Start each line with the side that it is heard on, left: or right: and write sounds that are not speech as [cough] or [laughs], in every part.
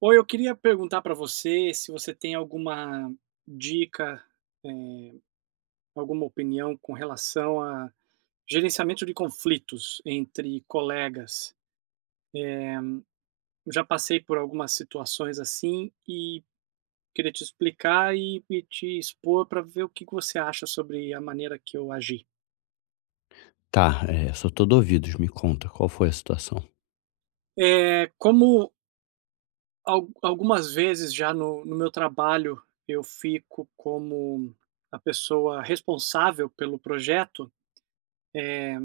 right: Oi, eu queria perguntar para você se você tem alguma dica, eh, alguma opinião com relação a gerenciamento de conflitos entre colegas. Eu já passei por algumas situações assim e queria te explicar e te expor para ver o que que você acha sobre a maneira que eu agi.
left: Tá, é, sou todo ouvidos. Me conta, qual foi a situação?
right: É, como algumas vezes já no meu trabalho eu fico como a pessoa responsável pelo projeto. eh,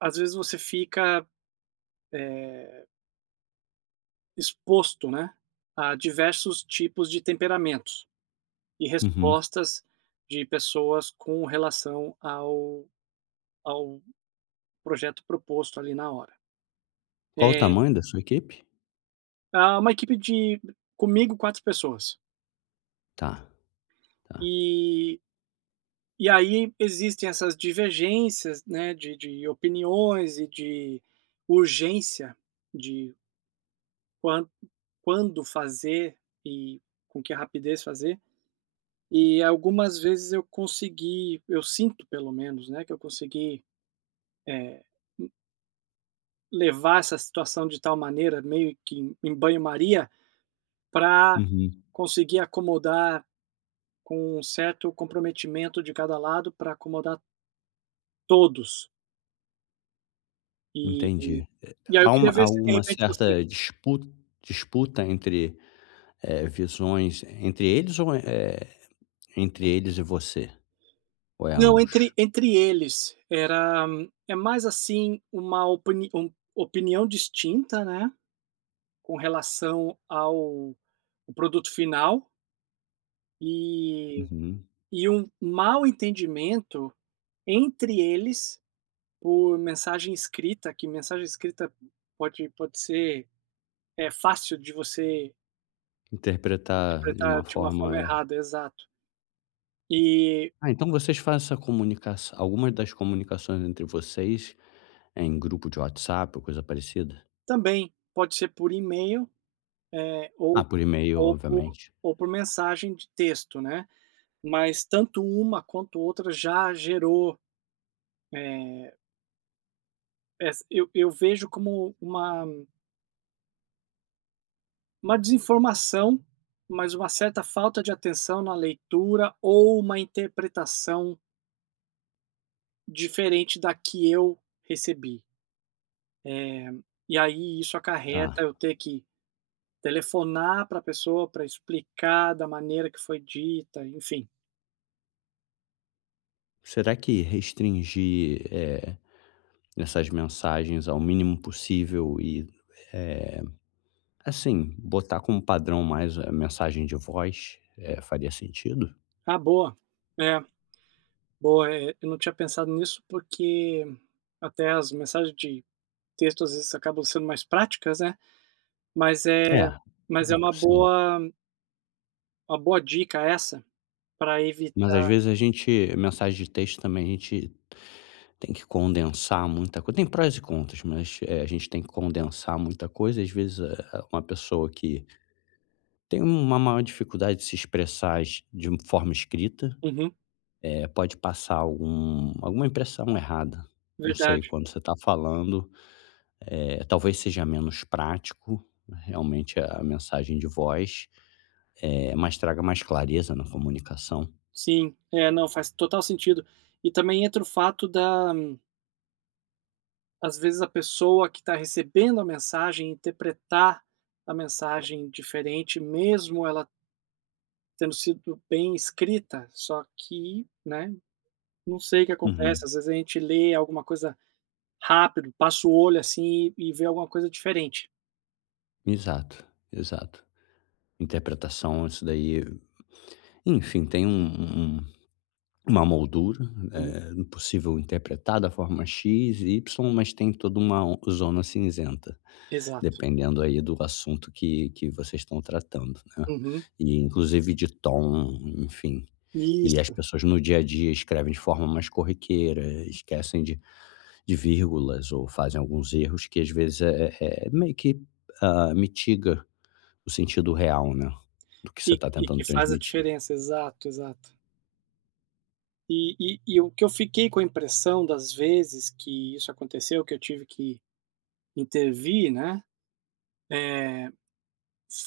right: Às vezes você fica, eh, exposto, né, a diversos tipos de temperamentos e
left: Uhum.
right: respostas de pessoas com relação ao projeto proposto ali na hora.
left: Qual o
right: É,
left: tamanho da sua equipe?
right: há uma equipe de, comigo, 4 pessoas,
left: Tá, tá.
right: e e aí existem essas divergências, né, de opiniões e de urgência de quan quando fazer e com que rapidez fazer. E algumas vezes eu sinto pelo menos, né, que eu consegui, eh, hum, levar essa situação de tal maneira, meio que em banho-maria, para
left: Uhum,
right: conseguir acomodar com um certo comprometimento de cada lado, para acomodar todos. E
left: entendi.
right: e aí eu
left: Há
right: queria
left: uma
right: ver
left: há
right: se de
left: uma
right: repente você...
left: certa disputa entre, visões entre eles ou é entre eles e você? Ou é
right: Não,
left: ambos?
right: entre eles, era, é mais, assim, uma opini um opinião distinta, né, com relação ao o produto final. E
left: Uhum.
right: e um mau entendimento entre eles por mensagem escrita, que mensagem escrita pode ser, é fácil de você
left: Interpretar de
right: interpretar
left: uma
right: de uma
left: forma
right: forma
left: é
right: errada, exato. E
left: ah, então vocês fazem essa comunicação algumas das comunicações entre vocês é em grupo de WhatsApp ou coisa parecida?
right: também pode ser por e-mail,
left: Ah,
right: ou
left: por e-mail,
right: ou por
left: obviamente.
right: ou por mensagem de texto, né. Mas tanto uma quanto outra já gerou, eh, ess eu vejo como uma desinformação, mas uma certa falta de atenção na leitura ou uma interpretação diferente da que eu recebi. Eh, e aí isso
left: Tá.
right: acarreta eu ter que telefonar para a pessoa para explicar da maneira que foi dita, enfim.
left: Será que restringir, essas mensagens ao mínimo possível e, eh, assim, botar como padrão mais a mensagem de voz, faria sentido?
right: Ah, boa. É, boa, eu não tinha pensado nisso porque até as mensagens de texto às vezes acabam sendo mais práticas, né, mas é,
left: É,
right: mas é uma
left: sim.
right: boa, uma boa dica essa para...
left: Mas às vezes a gente mensagem de texto também a gente tem que condensar muita coisa, tem prós e contras, mas, a gente tem que condensar muita coisa, às vezes, uma pessoa que tem uma maior dificuldade de se expressar de forma escrita.
right: Uhum,
left: Eh, pode passar algum alguma impressão errada. Não sei,
right: verdade.
left: quando você está falando, talvez seja menos prático, realmente, a mensagem de voz, mas traga mais clareza na comunicação.
right: Sim, é, não, faz total sentido. E também entra o fato da às vezes a pessoa que está recebendo a mensagem interpretar a mensagem diferente, mesmo ela tendo sido bem escrita, só que, né, não sei o que
left: Uhum.
right: acontece, às vezes a gente lê alguma coisa rápido, passa o olho assim e vê alguma coisa diferente.
left: Exato, exato. Interpretação, isso daí, enfim, tem um uma moldura,
right: Uhum,
left: possível interpretar da forma X e Y, mas tem toda uma zona cinzenta.
right: exato.
left: Dependendo aí do assunto que vocês estão tratando, né.
right: Uhum,
left: E inclusive de tom, enfim. E as
right: isso.
left: pessoas no dia a dia escrevem de forma mais corriqueira, esquecem de vírgulas ou fazem alguns erros que às vezes é meio que, ah, mitiga o sentido real, né, do que você está
right: E
left: tentando
right: que faz a
left: transmitir.
right: diferença, exato, exato. E o que eu fiquei com a impressão das vezes que isso aconteceu, que eu tive que intervir, né, eh,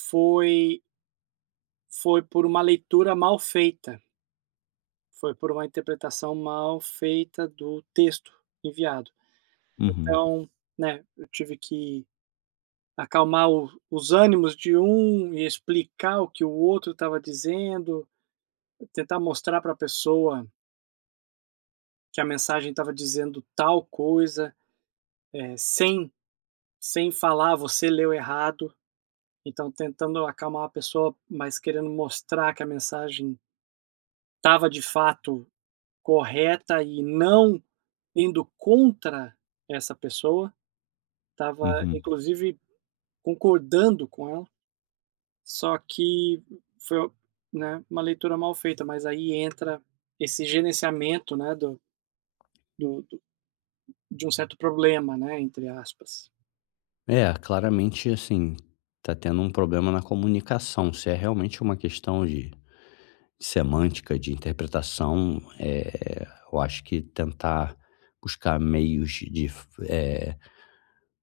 right: foi, foi por uma leitura mal feita, foi por uma interpretação mal feita do texto enviado.
left: Uhum,
right: Então, né, eu tive que acalmar o os ânimos de um e explicar o que o outro estava dizendo, tentar mostrar para a pessoa que a mensagem estava dizendo tal coisa, sem Sem falar: "Você leu errado", então tentando acalmar a pessoa, mas querendo mostrar que a mensagem estava de fato correta e não indo contra essa pessoa, estava
left: uhum.
right: inclusive concordando com ela, só que foi, né, uma leitura mal feita, mas aí entra esse gerenciamento, né, do de um certo problema, né, entre aspas.
left: É, claramente, assim, está tendo um problema na comunicação, se é realmente uma questão de semântica, de interpretação, eu acho que tentar buscar meios de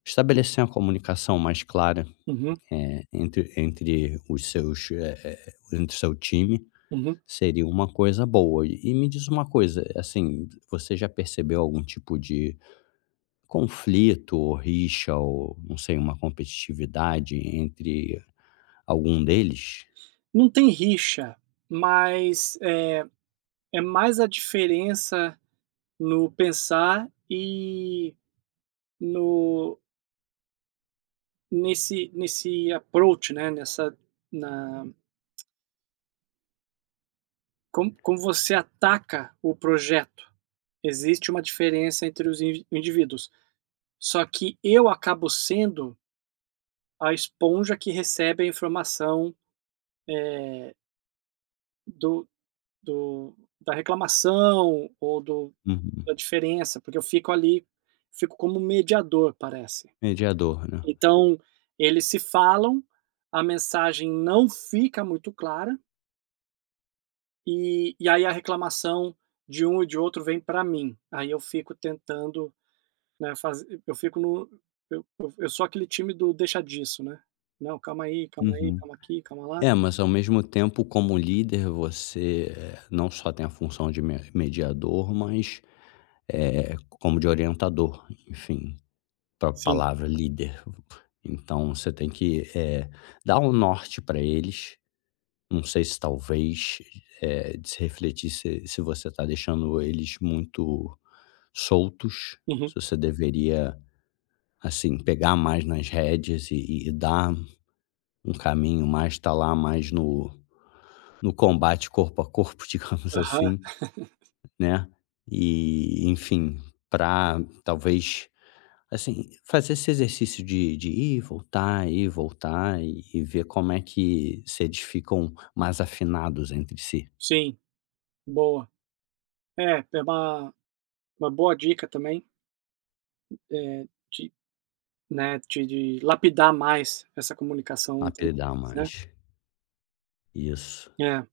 left: estabelecer uma comunicação mais clara,
right: Uhum,
left: entre entre os seus, eh eh, entre o seu time,
right: uhum.
left: seria uma coisa boa. E me diz uma coisa, assim, você já percebeu algum tipo de conflito ou rixa ou, não sei, uma competitividade entre algum deles?
right: Não tem rixa, mas é mais a diferença no pensar e no nesse, nesse approach, né, nessa na como como você ataca o projeto. Existe uma diferença entre os in indivíduos. Só que eu acabo sendo a esponja que recebe a informação do do da reclamação ou do,
left: Uhum.
right: da diferença, porque eu fico ali, fico como um mediador, parece.
left: Mediador, né.
right: Então, eles se falam, a mensagem não fica muito clara, e aí a reclamação de um e de outro vem para mim. Aí eu fico tentando, né, faz eu fico no, eu sou aquele time do deixa disso, né. "Não, calma aí, calma aí,
left: Uhum.
right: calma aqui, calma lá".
left: É, mas ao mesmo tempo, como líder, você não só tem a função de me- mediador, mas como de orientador, enfim, para a
right: Sim.
left: palavra líder. Então, você tem que dar um norte para eles. Não sei se talvez de se refletir se, se você está deixando eles muito soltos, se
right: Uhum.
left: você deveria, assim, pegar mais nas rédeas e dar um caminho mais, estar lá mais no no combate corpo a corpo, [laughs] digamos
right: Aham.
left: assim, né? E, enfim, para talvez, assim, fazer esse exercício de ir, voltar e ver como é que se eles ficam mais afinados entre si,
right: Sim, boa. É, é uma boa dica também, eh, de, né, de lapidar mais essa comunicação entre
left: apelidar
right: eles, né.
left: mais. Isso.
right: É.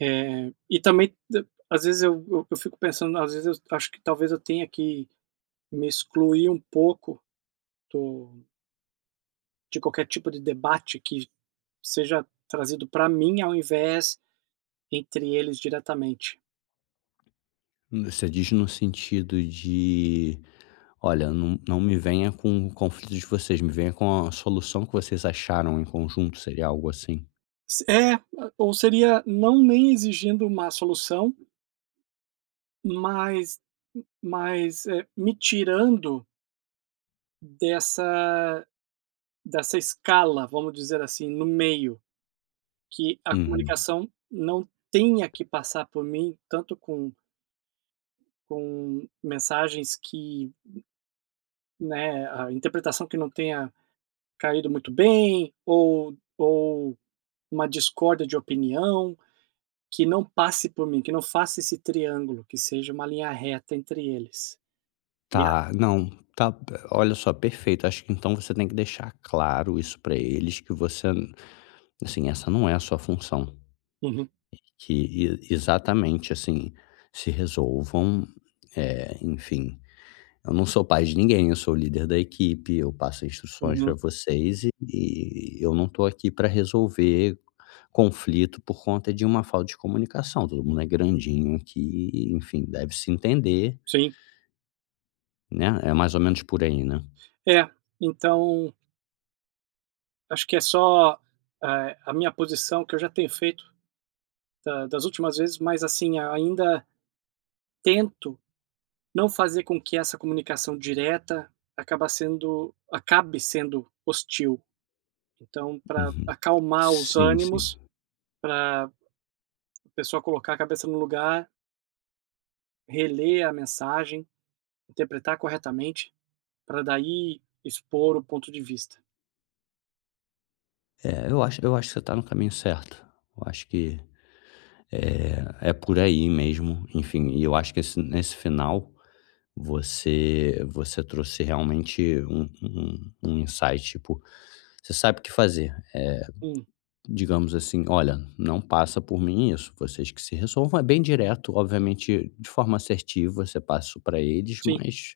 right: E também d às vezes eu fico pensando, às vezes eu acho que talvez eu tenha que me excluir um pouco do de qualquer tipo de debate que seja trazido para mim, ao invés entre eles diretamente.
left: Você diz no sentido de, olha, não, não me venha com o conflito de vocês, me venha com a solução que vocês acharam em conjunto, seria algo assim.
right: Se é, ou seria não nem exigindo uma solução, mas mas, me tirando dessa dessa escala, vamos dizer assim, no meio, que a
left: Uhum.
right: comunicação não tenha que passar por mim, tanto com mensagens que, né, a interpretação que não tenha caído muito bem, ou uma discórdia de opinião, que não passe por mim, que não faça esse triângulo, que seja uma linha reta entre eles. E a...
left: Tá, não, tá, olha só, perfeito. Acho que então você tem que deixar claro isso pra eles que você, assim, essa não é a sua função,
right: Uhum,
left: que e exatamente assim, se resolvam, enfim, eu não sou pai de ninguém, eu sou o líder da equipe, eu passo instruções pra
right: uhum,
left: vocês e eu não tô aqui pra resolver conflito por conta de uma falta de comunicação. Todo mundo é grandinho aqui, enfim, deve se entender,
right: sim.
left: né, é mais ou menos por aí, né?
right: É, então acho que é só, a minha posição que eu já tenho feito da das últimas vezes, mas assim, ainda tento não fazer com que essa comunicação direta acaba sendo acabe sendo hostil. Então, para
left: Uhum.
right: acalmar os
left: Sim, sim.
right: ânimos, pra pessoa colocar a cabeça no lugar, reler a mensagem, interpretar corretamente, para daí expor o ponto de vista.
left: É, eu acho que você está no caminho certo. Eu acho que é por aí mesmo, enfim, e eu acho que esse nesse final você trouxe realmente um insight, tipo, você sabe o que fazer.
right: Hum,
left: Digamos assim: "Olha, não passa por mim isso, vocês que se resolvam". É bem direto, obviamente de forma assertiva, você passa isso pra eles,
right: sim,
left: mas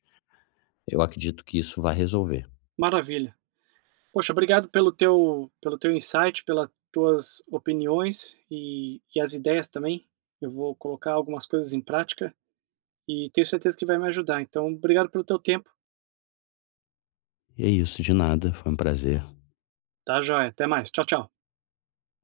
left: eu acredito que isso vai resolver.
right: maravilha. Poxa, obrigado pelo teu insight, pelas tuas opiniões e as ideias também. Eu vou colocar algumas coisas em prática e tenho certeza que vai me ajudar. Então, obrigado pelo teu tempo.
left: E é isso, de nada, foi um prazer.
right: Tá joia. Até mais. Tchau, tchau.